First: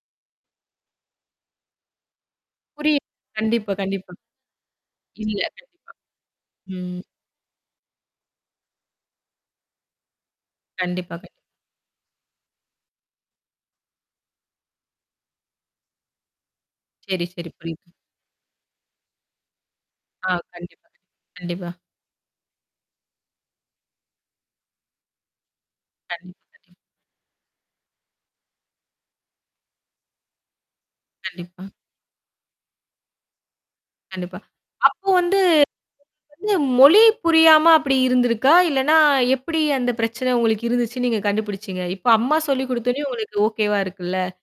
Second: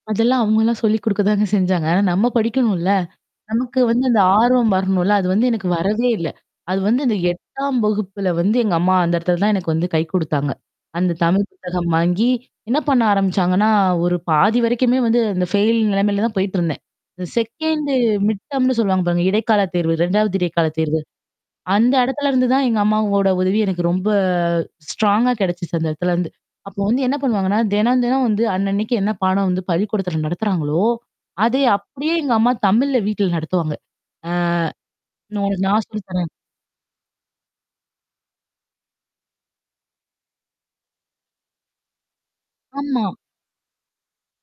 அதெல்லாம் அவங்கலாம் சொல்லிக குடுக்க தாங்க செஞ்சாங்க. நம்ம படிக்கணும்ல. புரி. கண்டிப்பா, நமக்கு வந்து கண்டிப்பா. அந்த ஆர்வம் வரணும்ல, அது இல்ல. வந்து எனக்கு கண்டிப்பா. வரவே இல்ல. அது வந்து ம். இந்த 8ஆம் வகுப்புல வந்து எங்கம்மா அந்த இடத்தல தான் எனக்கு வந்து கை குடுத்தாங்க. அந்த கண்டிப்பா, கண்டிப்பா. தமிழ் புத்தகம் வாங்கி, என்ன பண்ண ஆரம்பிச்சாங்கன்னா, ஒரு பாதி வரைக்குமே வந்து அந்த ஃபெயில் நெலமையில தான் போயிட்டுருந்தேன். சரி, இந்த சரி புரிது. 2ண்டு மிட்டம்னு சொல்லுவாங்க பாருங்க. இடைக்கால தேர்வு. ஆ, 2வது இடைக்கால கண்டிப்பா, தேர்வு. கண்டிப்பா. கண்டிப்பா. அந்த இடத்துலருந்து தான் எங்க அம்மாவோட உதவி எனக்கு ரொம்ப ஸ்ட்ராங்கா கெடைச்சுச்சு அந்த இடத்துலருந்து. கண்டிப்பா, கண்டிப் அப்போ வந்து என்ன பண்ணுவாங்கன்னா, தினம், தினம் வந்து அன்னன்னைக்கு என்ன பாடம் வந்து பள்ளிக்கூடத்தில நடத்துறாங்களோ? அதே கண்டிப்பா. அப்டியே எங்கம்மா தமிழ்ல வீட்ல நடத்துவாங்க. ஆ கண்டிப்பா. அப்போ வந்து நோ நான் சொல்லி தர்றேன். உங்களுக்கு வந்து மொழி புரியாம அப்டி இருந்திருக்கா? இல்லன்னா எப்டி அந்த பிரச்சனை உங்களுக்கு இருந்துச்சுன்னு நீங்க கண்டுபிடிச்சீங்க? இப்ப அம்மா சொல்லிக் குடுத்தோனயும் ஆமா. உங்களுக்கு ஓகேவா இருக்குல்ல?